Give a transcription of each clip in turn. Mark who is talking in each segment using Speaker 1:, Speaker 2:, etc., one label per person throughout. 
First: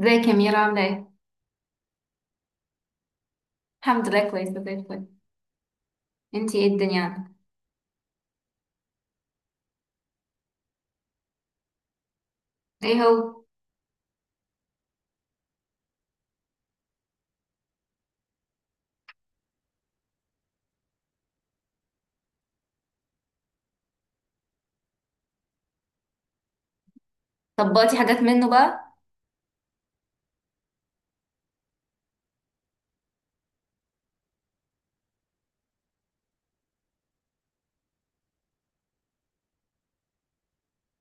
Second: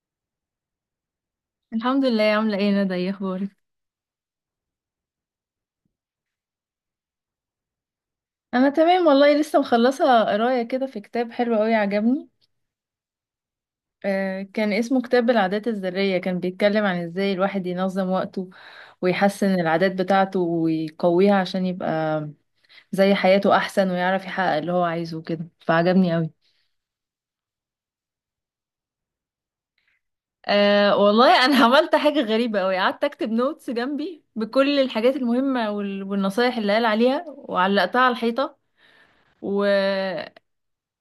Speaker 1: ازيك يا ميرا عاملة ايه؟
Speaker 2: الحمد لله. عاملة ايه يا ندى؟ ايه اخبارك؟
Speaker 1: الحمد لله، كويسة زي الفل. انتي ايه الدنيا عندك؟
Speaker 2: انا تمام والله، لسه مخلصه قرايه كده في كتاب حلو قوي عجبني.
Speaker 1: ايه هو؟
Speaker 2: كان اسمه كتاب العادات الذريه، كان بيتكلم عن ازاي الواحد ينظم وقته ويحسن العادات بتاعته ويقويها عشان يبقى زي حياته احسن ويعرف يحقق اللي هو عايزه كده، فعجبني قوي.
Speaker 1: طبقتي حاجات منه بقى؟
Speaker 2: أه والله انا عملت حاجة غريبة قوي، قعدت اكتب نوتس جنبي بكل الحاجات المهمة والنصايح اللي قال عليها وعلقتها على الحيطة، و...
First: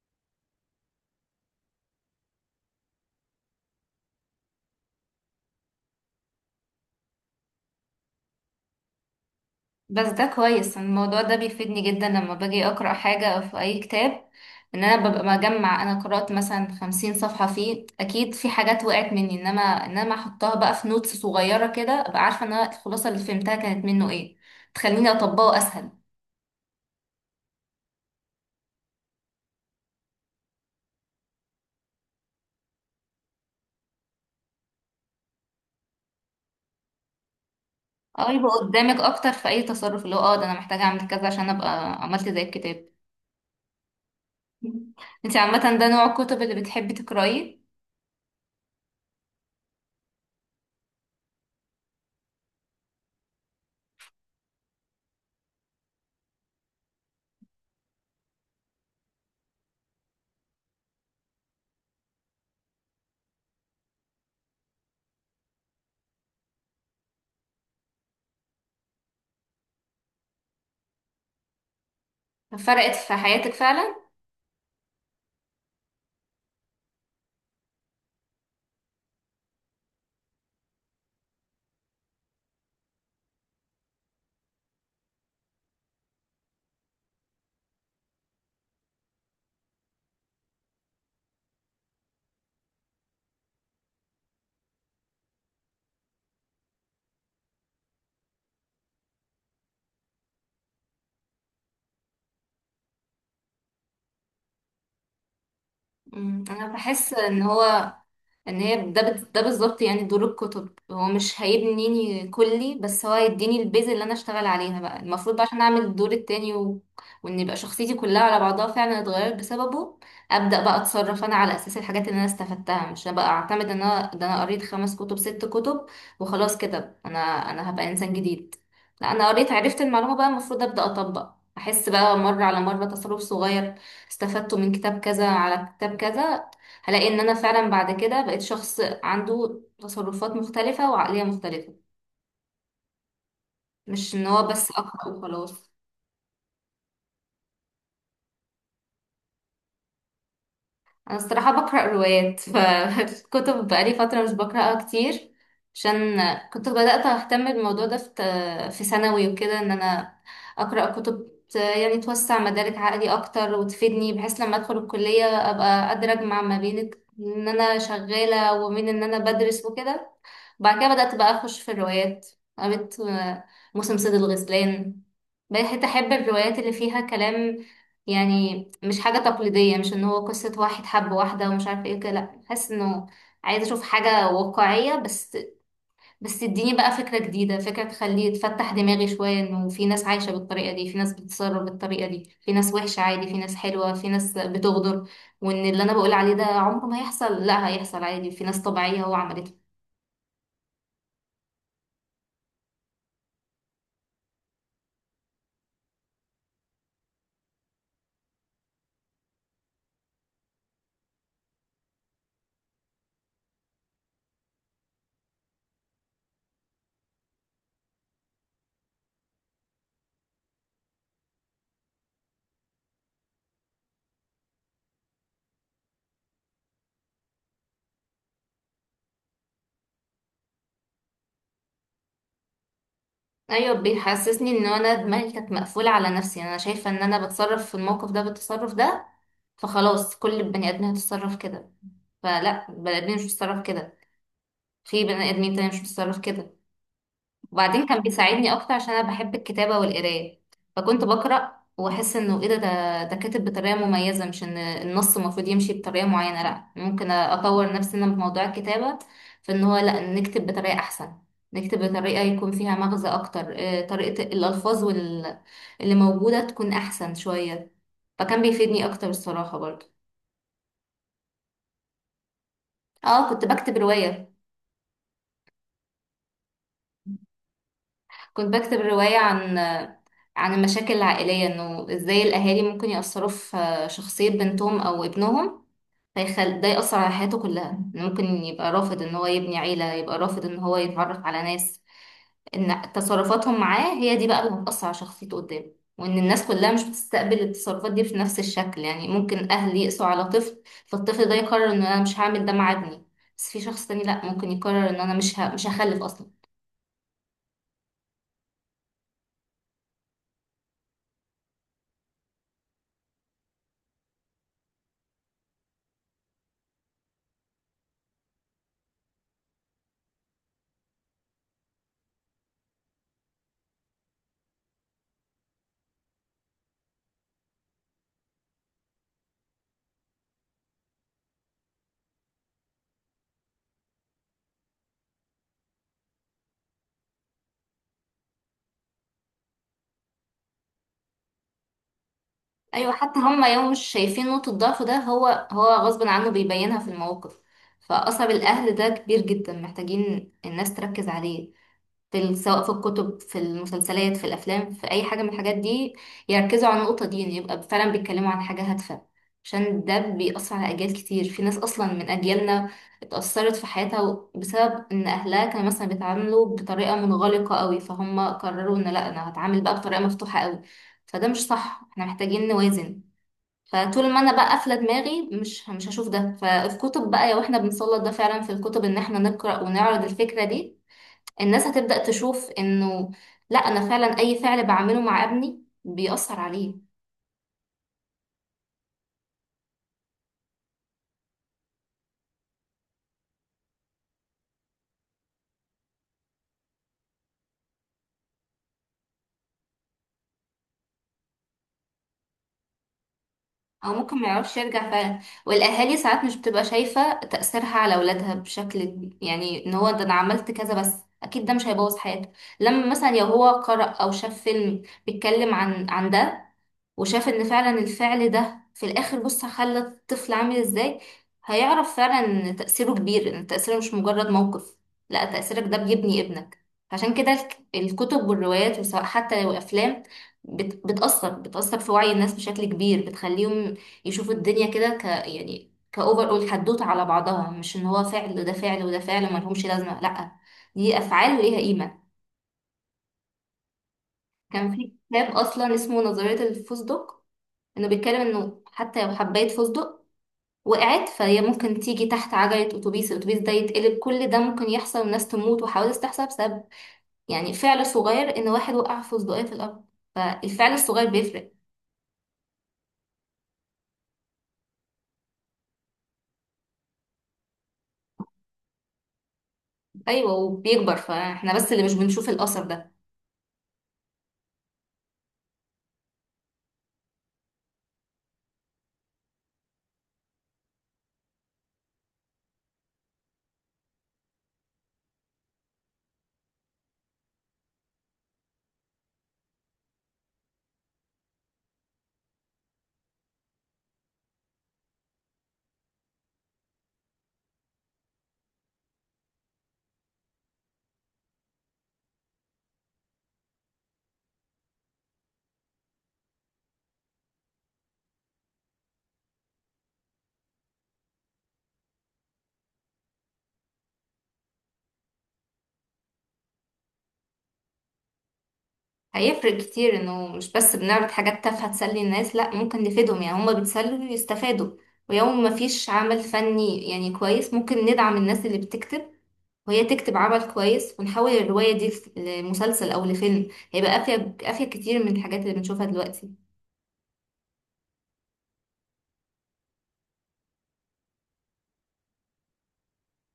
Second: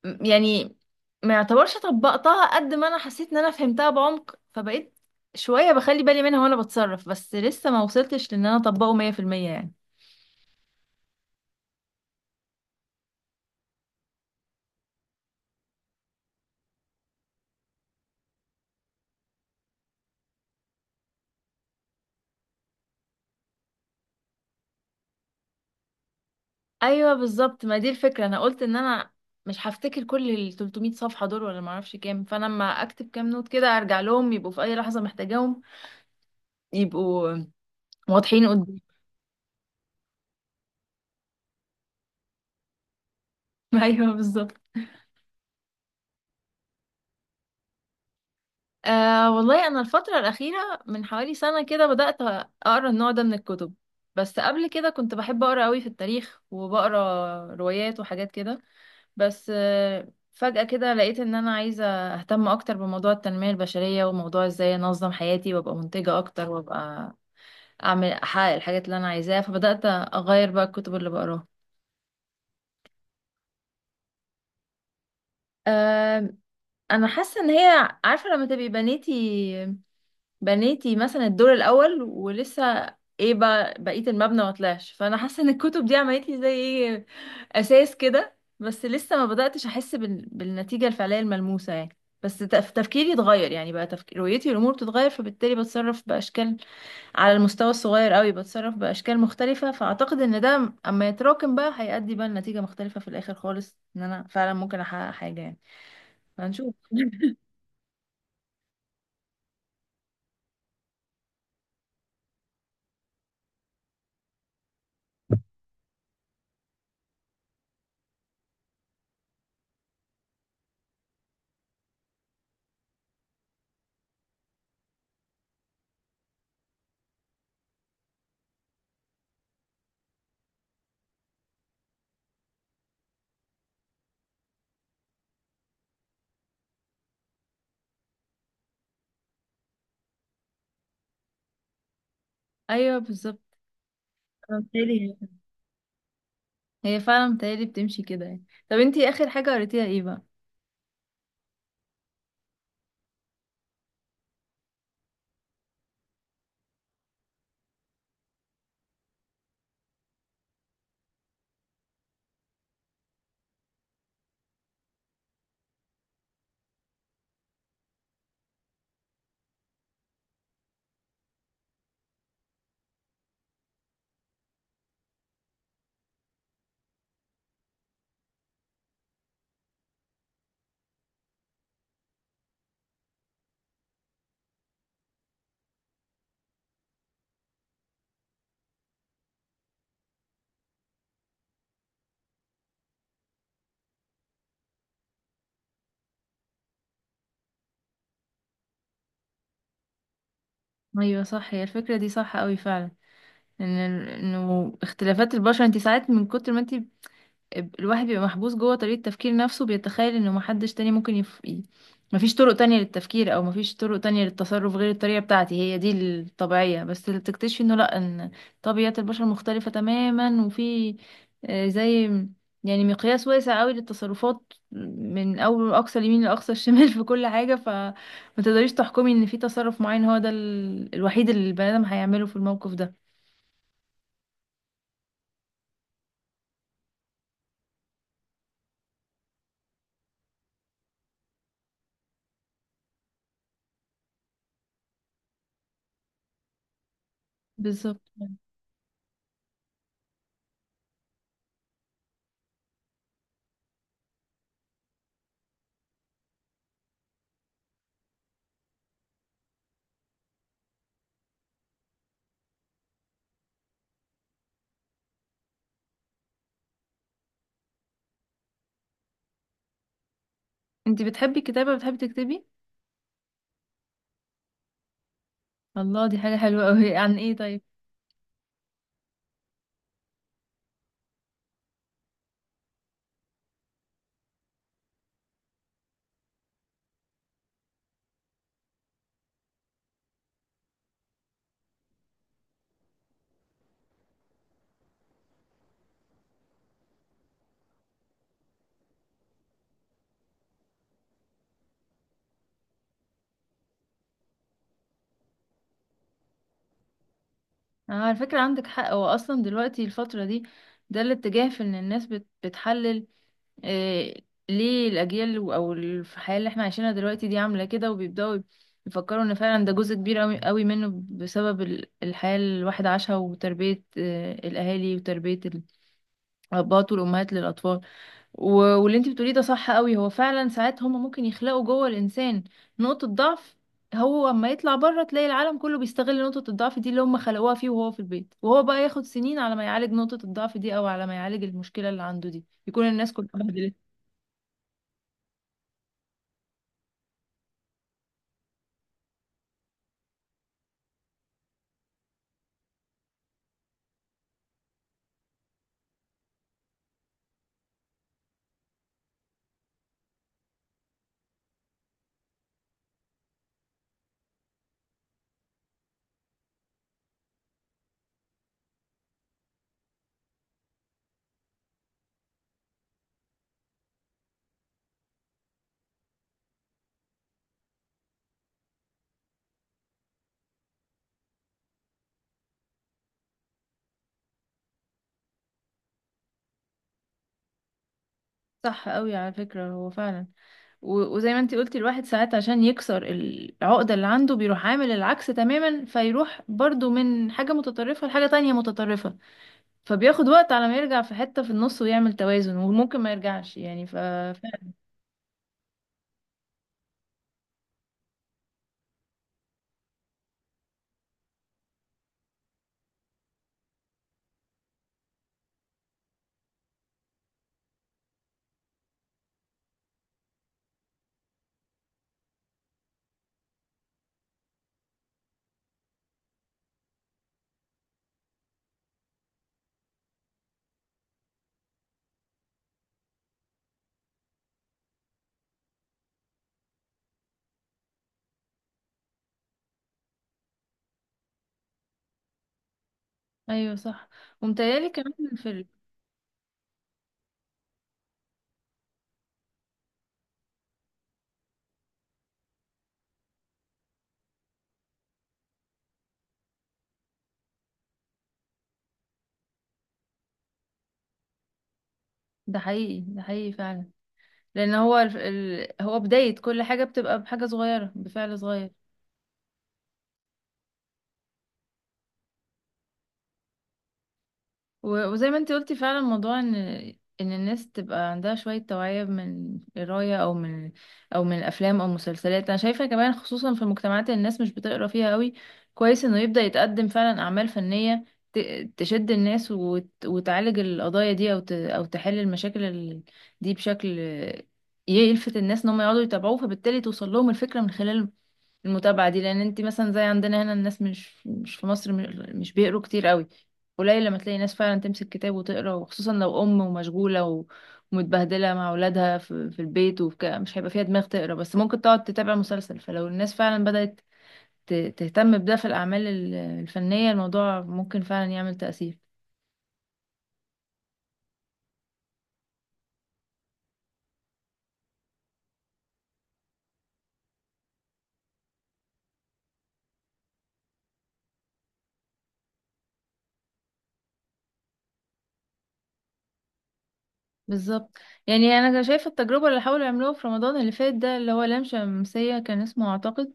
Speaker 2: يعني ما يعتبرش طبقتها قد ما انا حسيت ان انا فهمتها بعمق، فبقيت شوية بخلي بالي منها وانا بتصرف، بس لسه ما وصلتش لان انا اطبقه 100% يعني.
Speaker 1: بس ده كويس، الموضوع ده بيفيدني جدا لما باجي أقرأ حاجة أو في أي كتاب، إن أنا ببقى مجمع. أنا قرأت مثلا 50 صفحة فيه، أكيد في حاجات وقعت مني، إنما أحطها بقى في نوتس صغيرة كده، أبقى عارفة إن أنا الخلاصة اللي فهمتها كانت منه ايه، تخليني أطبقه أسهل.
Speaker 2: ايوه بالظبط، ما دي الفكرة، انا قلت ان انا مش هفتكر كل ال 300 صفحة دول ولا ما اعرفش كام، فانا لما اكتب كام نوت كده ارجع لهم يبقوا في اي لحظة محتاجاهم، يبقوا
Speaker 1: اه،
Speaker 2: واضحين
Speaker 1: يبقى
Speaker 2: قدامي.
Speaker 1: قدامك أكتر في أي تصرف، اللي هو ده، أنا محتاجة أعمل كذا عشان أبقى عملت زي الكتاب.
Speaker 2: ايوه بالظبط.
Speaker 1: انت عامة ده نوع الكتب اللي بتحبي تقرأيه؟
Speaker 2: أه والله أنا الفترة الأخيرة من حوالي سنة كده بدأت أقرأ النوع ده من الكتب. بس قبل كده كنت بحب أقرأ قوي في التاريخ وبقرأ روايات وحاجات كده. بس فجأة كده لقيت إن أنا عايزة أهتم أكتر بموضوع التنمية البشرية وموضوع إزاي أنظم حياتي وأبقى منتجة أكتر، وأبقى أعمل أحقق الحاجات اللي أنا عايزاها، فبدأت أغير بقى الكتب اللي بقراها.
Speaker 1: فرقت في حياتك فعلا؟
Speaker 2: أه أنا حاسة إن هي عارفة، لما تبقي بنيتي مثلا الدور الاول ولسه ايه بقى بقيه المبنى ما طلعش، فانا حاسه ان الكتب دي عملت لي زي ايه، اساس كده، بس لسه ما بداتش احس بالنتيجه الفعليه الملموسه يعني. بس تفكيري اتغير، يعني بقى رؤيتي للامور بتتغير، فبالتالي بتصرف باشكال على المستوى الصغير قوي، بتصرف باشكال مختلفه، فاعتقد ان ده اما يتراكم بقى هيؤدي بقى لنتيجه مختلفه في الاخر خالص، ان انا فعلا ممكن احقق حاجه يعني.
Speaker 1: انا
Speaker 2: هنشوف.
Speaker 1: بحس ان هو، ان هي ده بالظبط، يعني دور الكتب هو مش هيبنيني كلي، بس هو هيديني البيز اللي انا اشتغل عليها بقى المفروض بقى عشان اعمل الدور التاني وان يبقى شخصيتي كلها على بعضها فعلا اتغيرت بسببه. ابدا بقى اتصرف انا على اساس الحاجات اللي انا استفدتها، مش بقى اعتمد ان انا ده، انا قريت خمس كتب ست كتب وخلاص كده، انا هبقى انسان جديد. لا، انا قريت عرفت المعلومه، بقى المفروض ابدا اطبق، احس بقى مره على مره تصرف صغير استفدته من كتاب كذا على كتاب كذا، هلاقي ان انا فعلا بعد كده بقيت شخص عنده تصرفات مختلفة وعقلية مختلفة،
Speaker 2: ايوه بالظبط.
Speaker 1: مش ان هو بس اقرأ
Speaker 2: بالتالي
Speaker 1: وخلاص.
Speaker 2: هي فعلا متهيألي بتمشي كده يعني. طب انتي اخر حاجة قريتيها ايه بقى؟
Speaker 1: انا الصراحه بقرا روايات، فالكتب بقالي فتره مش بقراها كتير. عشان كنت بدات اهتم بالموضوع ده في ثانوي وكده، ان انا اقرا كتب يعني توسع مدارك عقلي اكتر وتفيدني، بحيث لما ادخل الكليه ابقى قادره اجمع ما بين ان انا شغاله وبين ان انا بدرس وكده. بعد كده بدات بقى اخش في الروايات، قريت موسم صيد الغزلان، بقيت احب الروايات اللي فيها كلام، يعني مش حاجة تقليدية، مش ان هو قصة واحد حب واحدة ومش عارفة ايه كده، لا حاسس انه عايزة اشوف حاجة واقعية، بس بس تديني بقى فكرة جديدة، فكرة تخليه تفتح دماغي شوية، انه في ناس عايشة بالطريقة دي، في ناس بتتصرف بالطريقة دي، في ناس وحشة عادي، في ناس حلوة، في ناس بتغدر، وان اللي انا بقول عليه ده عمره ما هيحصل، لا هيحصل عادي، في ناس طبيعية هو عملته.
Speaker 2: ايوه صح، هي الفكرة دي صح قوي فعلا، ان انه اختلافات البشر، انتي ساعات من كتر ما انتي الواحد بيبقى محبوس جوه طريقة تفكير نفسه، بيتخيل انه محدش تاني ممكن مفيش طرق تانية للتفكير، او مفيش طرق تانية للتصرف غير الطريقة بتاعتي هي دي الطبيعية، بس اللي بتكتشفي انه لا، ان طبيعة البشر مختلفة تماما، وفي زي يعني مقياس واسع قوي للتصرفات من اول اقصى اليمين لاقصى الشمال في كل حاجة، فما تقدريش تحكمي ان في تصرف معين هو ده الوحيد اللي البني ادم هيعمله في الموقف ده.
Speaker 1: ايوه، بيحسسني ان انا دماغي كانت مقفولة على نفسي، يعني انا شايفة ان انا بتصرف في الموقف ده بالتصرف ده، فخلاص كل البني ادمين هتتصرف كده. فلا، البني ادمين مش بتتصرف كده، في بني ادمين تاني مش بتتصرف كده. وبعدين
Speaker 2: بالظبط.
Speaker 1: كان بيساعدني اكتر عشان انا بحب الكتابه والقرايه. فكنت بقرا واحس انه ايه ده كاتب بطريقه مميزه، مش ان النص المفروض يمشي بطريقه معينه، لا ممكن اطور نفسي انا في موضوع الكتابه، في ان هو لا، نكتب بطريقه احسن، نكتب بطريقه يكون فيها مغزى اكتر، طريقه الالفاظ اللي موجوده تكون احسن شويه، فكان بيفيدني اكتر الصراحه برضه.
Speaker 2: انتي بتحبي الكتابة، بتحبي تكتبي؟
Speaker 1: اه،
Speaker 2: الله، دي حاجة حلوة أوي. عن ايه طيب؟
Speaker 1: كنت بكتب روايه عن المشاكل العائلية، انه ازاي الاهالي ممكن يأثروا في شخصية بنتهم او ابنهم، ده يأثر على حياته كلها، إنه ممكن يبقى رافض ان هو يبني عيلة، يبقى رافض ان هو يتعرف على ناس، ان تصرفاتهم معاه هي دي بقى اللي هتأثر على شخصيته قدام. وان الناس كلها مش بتستقبل التصرفات دي في نفس الشكل، يعني ممكن اهل يقسوا على طفل فالطفل ده يقرر ان انا مش هعمل ده مع ابني، بس في شخص تاني لا، ممكن يقرر ان انا مش هخلف اصلا.
Speaker 2: أنا على فكرة عندك حق، هو أصلا دلوقتي الفترة دي ده الاتجاه، في إن الناس بتحلل إيه ليه الأجيال أو الحياة اللي احنا عايشينها دلوقتي دي عاملة كده، وبيبدأوا يفكروا إن فعلا ده جزء كبير أوي أوي منه بسبب الحياة اللي الواحد عاشها، وتربية الأهالي وتربية الأباء والأمهات للأطفال، و... واللي انت بتقوليه ده صح قوي. هو فعلا ساعات هما ممكن يخلقوا جوه الانسان نقطة ضعف، هو اما يطلع بره تلاقي العالم كله بيستغل نقطة الضعف دي اللي هما خلقوها فيه وهو في البيت، وهو بقى ياخد سنين على ما يعالج نقطة الضعف دي او على ما يعالج المشكلة اللي عنده دي، يكون
Speaker 1: ايوه،
Speaker 2: الناس
Speaker 1: حتى
Speaker 2: كلها
Speaker 1: هم يوم
Speaker 2: بهدلت.
Speaker 1: مش شايفين نقطة ضعفه ده، هو هو غصب عنه بيبينها في المواقف. فأثر الأهل ده كبير جدا، محتاجين الناس تركز عليه في، سواء في الكتب، في المسلسلات، في الأفلام، في أي حاجة من الحاجات دي، يركزوا على النقطة دي إن يبقى فعلا بيتكلموا عن حاجة هادفة. عشان ده بيأثر على أجيال كتير، في ناس أصلا من أجيالنا اتأثرت في حياتها بسبب إن أهلها كانوا مثلا بيتعاملوا بطريقة منغلقة قوي، فهم قرروا إن لأ، أنا هتعامل بقى بطريقة مفتوحة قوي، فده مش صح، احنا محتاجين نوازن. فطول ما انا بقى قافله دماغي مش هشوف ده، فالكتب بقى لو احنا بنسلط ده فعلا في الكتب ان احنا نقرا ونعرض الفكره دي، الناس هتبدا تشوف انه لا، انا فعلا اي فعل بعمله مع ابني بيأثر عليه.
Speaker 2: صح قوي على فكرة، هو فعلا. وزي ما انت قلتي، الواحد ساعات عشان يكسر العقدة اللي عنده بيروح عامل العكس تماما، فيروح برضو من حاجة متطرفة لحاجة تانية متطرفة، فبياخد وقت على ما يرجع في حتة في النص ويعمل توازن، وممكن ما يرجعش، يعني
Speaker 1: او ممكن ما يعرفش
Speaker 2: فعلا.
Speaker 1: يرجع فعلا. والاهالي ساعات مش بتبقى شايفه تأثيرها على اولادها بشكل كبير، يعني ان هو ده، انا عملت كذا بس، اكيد ده مش هيبوظ حياته. لما مثلا لو هو قرأ او شاف فيلم بيتكلم عن ده، وشاف ان فعلا الفعل ده في الاخر، بص خلى الطفل عامل ازاي، هيعرف فعلا ان تأثيره كبير، ان تأثيره مش مجرد موقف، لا تأثيرك ده بيبني ابنك. عشان كده الكتب والروايات، وسواء حتى لو افلام، بتأثر في وعي الناس بشكل كبير، بتخليهم يشوفوا الدنيا كده، يعني كأوفر أول حدوتة على بعضها، مش ان هو فعل وده فعل وده فعل وملهمش لازمة، لا دي أفعال وليها قيمة.
Speaker 2: ايوه صح.
Speaker 1: كان
Speaker 2: ومتهيألي
Speaker 1: في كتاب
Speaker 2: كمان.
Speaker 1: أصلا اسمه نظرية الفوزدوك، انه بيتكلم انه حتى لو حباية فستق وقعت، فهي ممكن تيجي تحت عجلة اتوبيس، الاتوبيس ده يتقلب، كل ده ممكن يحصل والناس تموت وحوادث تحصل بسبب، يعني فعل صغير ان واحد وقع فستقية في الارض، فالفعل الصغير بيفرق.
Speaker 2: ده حقيقي، ده حقيقي فعلا، لان هو بداية كل حاجة بتبقى بحاجة صغيرة، بفعل صغير.
Speaker 1: ايوه، وبيكبر، فاحنا بس اللي مش بنشوف الاثر ده.
Speaker 2: وزي ما انت قلتي فعلا، موضوع ان الناس تبقى عندها شوية توعية من قراية، او من، الافلام او مسلسلات، انا شايفة كمان خصوصا في المجتمعات اللي الناس مش بتقرا فيها قوي، كويس انه يبدأ يتقدم فعلا اعمال فنية تشد الناس وتعالج القضايا دي، او تحل المشاكل دي بشكل يلفت الناس ان هم يقعدوا يتابعوه، فبالتالي توصل لهم الفكرة من خلال المتابعة دي، لان انت مثلا زي عندنا هنا، الناس مش في مصر مش بيقروا كتير قوي، قليل لما تلاقي ناس فعلا تمسك كتاب وتقرا، وخصوصا لو ام ومشغوله ومتبهدله مع اولادها في البيت، مش هيبقى فيها دماغ تقرا، بس ممكن تقعد تتابع مسلسل، فلو الناس فعلا بدأت تهتم بده في الاعمال الفنيه، الموضوع ممكن فعلا يعمل تأثير.
Speaker 1: هيفرق كتير انه مش بس بنعرض حاجات تافهة تسلي الناس، لا ممكن نفيدهم، يعني هما بيتسلوا ويستفادوا. ويوم ما فيش عمل فني يعني كويس، ممكن ندعم الناس اللي بتكتب وهي تكتب عمل كويس، ونحول الرواية دي لمسلسل أو لفيلم، هيبقى أفيد، أفيد كتير من الحاجات اللي بنشوفها دلوقتي.
Speaker 2: بالظبط. يعني انا شايفه التجربه اللي حاولوا يعملوها في رمضان اللي فات ده، اللي هو لام شمسيه كان اسمه اعتقد.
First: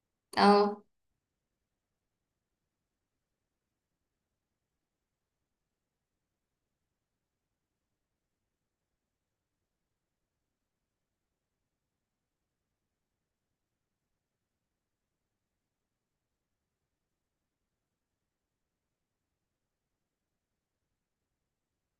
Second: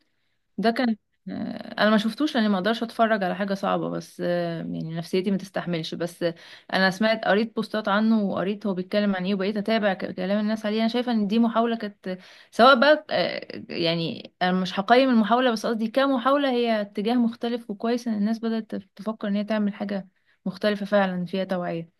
Speaker 2: ده
Speaker 1: اه،
Speaker 2: كان، انا ما شفتوش لاني ما اقدرش اتفرج على حاجه صعبه، بس يعني نفسيتي ما تستحملش، بس انا سمعت، قريت بوستات عنه، وقريت هو بيتكلم عن ايه، وبقيت اتابع كلام الناس عليه، انا شايفه ان دي محاوله كانت، سواء بقى يعني انا مش هقيم المحاوله، بس قصدي كمحاوله، هي اتجاه مختلف، وكويس ان الناس بدات تفكر ان هي تعمل حاجه مختلفه فعلا فيها توعيه.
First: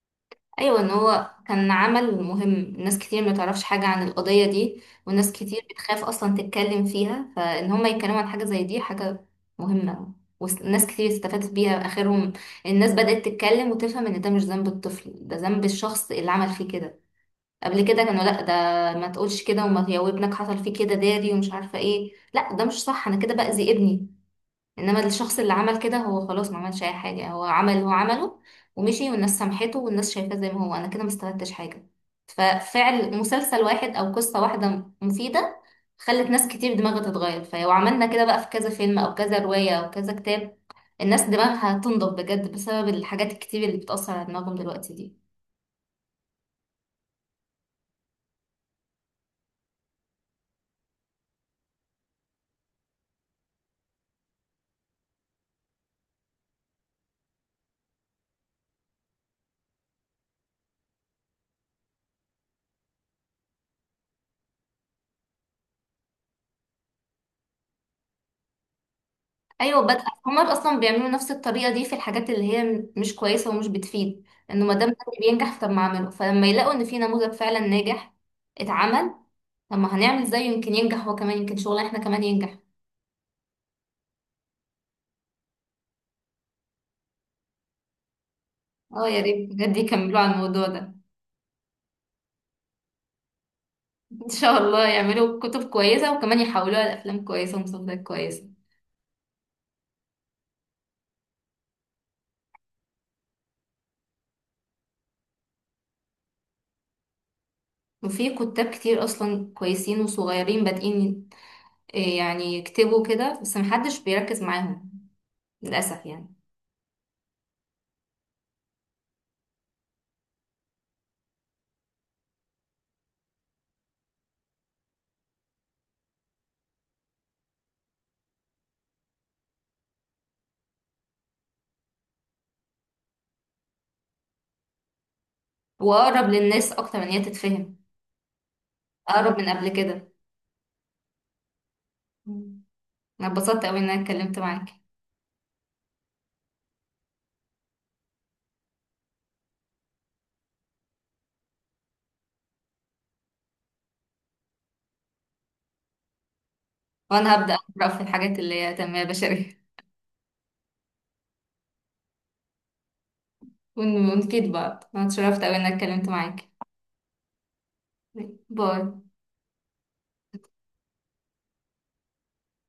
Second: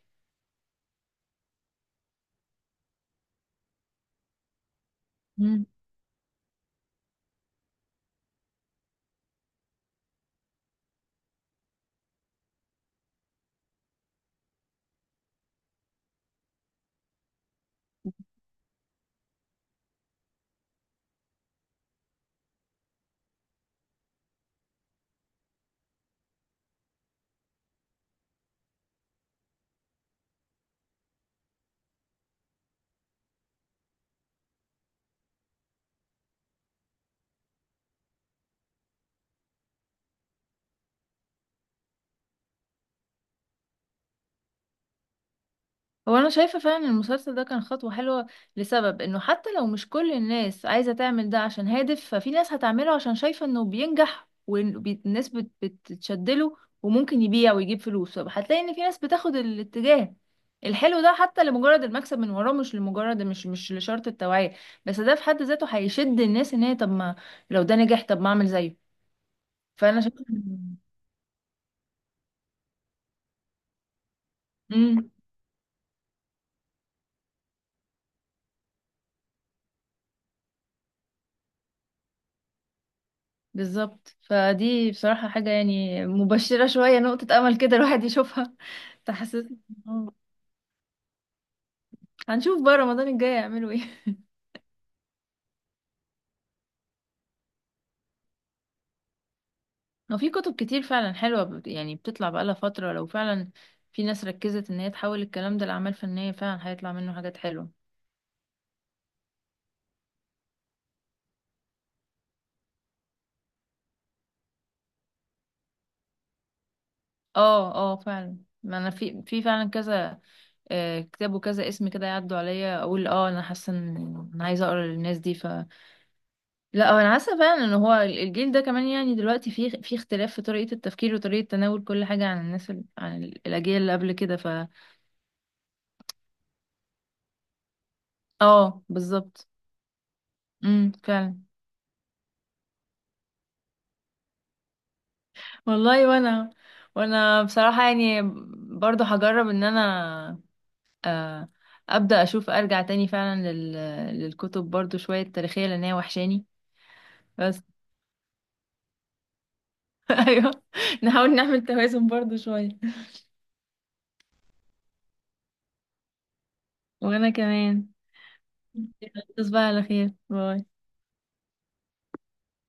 Speaker 1: أيوة، إن هو كان عمل مهم. ناس كتير ما تعرفش حاجة عن القضية دي، وناس كتير بتخاف أصلا تتكلم فيها، فإن هما يتكلموا عن حاجة زي دي حاجة مهمة. وناس كتير استفادت بيها، آخرهم الناس بدأت تتكلم وتفهم إن ده مش ذنب الطفل، ده ذنب الشخص اللي عمل فيه كده. قبل كده كانوا لا، ده ما تقولش كده، وما، يا ابنك حصل فيه كده داري، ومش عارفه ايه، لا ده مش صح، انا كده باذي ابني. انما الشخص اللي عمل كده هو خلاص ما عملش اي حاجه، هو عمل اللي هو عمله ومشي، والناس سامحته والناس شايفاه زي ما هو، انا كده ما استفدتش حاجه. ففعل مسلسل واحد او قصه واحده مفيده خلت ناس كتير دماغها تتغير، فلو عملنا كده بقى في كذا فيلم او كذا روايه او كذا كتاب، الناس دماغها تنضب بجد بسبب الحاجات الكتير اللي بتأثر على دماغهم دلوقتي دي.
Speaker 2: هو انا شايفه فعلا إن المسلسل ده كان خطوه حلوه، لسبب انه حتى لو مش كل الناس عايزه تعمل ده عشان هادف، ففي ناس هتعمله عشان شايفه انه بينجح والناس بتتشدله وممكن يبيع ويجيب فلوس، فهتلاقي ان في ناس بتاخد الاتجاه الحلو ده حتى لمجرد المكسب من وراه، مش لمجرد، مش لشرط التوعية، بس ده في حد ذاته هيشد الناس ان هي طب ما، لو ده نجح طب ما اعمل زيه.
Speaker 1: ايوه
Speaker 2: فانا
Speaker 1: بدأ،
Speaker 2: شايفه.
Speaker 1: هما اصلا بيعملوا نفس الطريقه دي في الحاجات اللي هي مش كويسه ومش بتفيد، انه ما دام ده
Speaker 2: مم.
Speaker 1: اللي بينجح طب ما اعمله، فلما يلاقوا ان في نموذج فعلا ناجح اتعمل، طب ما هنعمل زيه يمكن ينجح هو كمان، يمكن شغلنا احنا كمان ينجح.
Speaker 2: بالظبط، فدي بصراحة حاجة يعني مبشرة شوية، نقطة أمل كده الواحد يشوفها.
Speaker 1: اه، يا
Speaker 2: تحسس.
Speaker 1: ريت بجد
Speaker 2: آه.
Speaker 1: يكملوا على الموضوع ده.
Speaker 2: هنشوف بقى رمضان الجاي يعملوا ايه.
Speaker 1: ان شاء الله يعملوا كتب كويسه وكمان يحولوها لافلام كويسه ومسلسلات كويسه.
Speaker 2: هو في كتب كتير فعلا حلوة يعني بتطلع بقالها فترة، لو فعلا في ناس ركزت ان هي تحول الكلام ده لأعمال فنية، فعلا هيطلع منه حاجات حلوة.
Speaker 1: وفي كتاب كتير اصلا كويسين وصغيرين بادئين إيه، يعني يكتبوا كده، بس محدش بيركز معاهم للاسف يعني.
Speaker 2: اه اه فعلا. ما انا في فعلا كذا كتاب وكذا اسم كده يعدوا عليا، اقول اه انا حاسة ان انا عايزة اقرا للناس دي. لا هو انا حاسه فعلا ان هو الجيل ده كمان، يعني دلوقتي في اختلاف في طريقه التفكير وطريقه تناول كل حاجه عن الناس ال... عن ال- الاجيال اللي قبل كده
Speaker 1: واقرب للناس اكتر من هي تتفهم،
Speaker 2: اه
Speaker 1: اقرب من
Speaker 2: بالظبط.
Speaker 1: قبل كده.
Speaker 2: فعلا.
Speaker 1: مم. انا اتبسطت قوي ان انا اتكلمت معاك.
Speaker 2: والله وانا بصراحه يعني برضو هجرب ان انا، آه، ابدا اشوف ارجع تاني فعلا للكتب برضو شويه تاريخيه لان هي وحشاني.
Speaker 1: وانا هبدأ
Speaker 2: بس
Speaker 1: اقرأ في الحاجات اللي هي تنمية بشرية.
Speaker 2: ايوه، نحاول نعمل توازن برضو شويه.
Speaker 1: ونفيد بعض. انا اتشرفت قوي ان انا اتكلمت معاك.
Speaker 2: وانا كمان.
Speaker 1: باي.
Speaker 2: تصبح على خير، باي.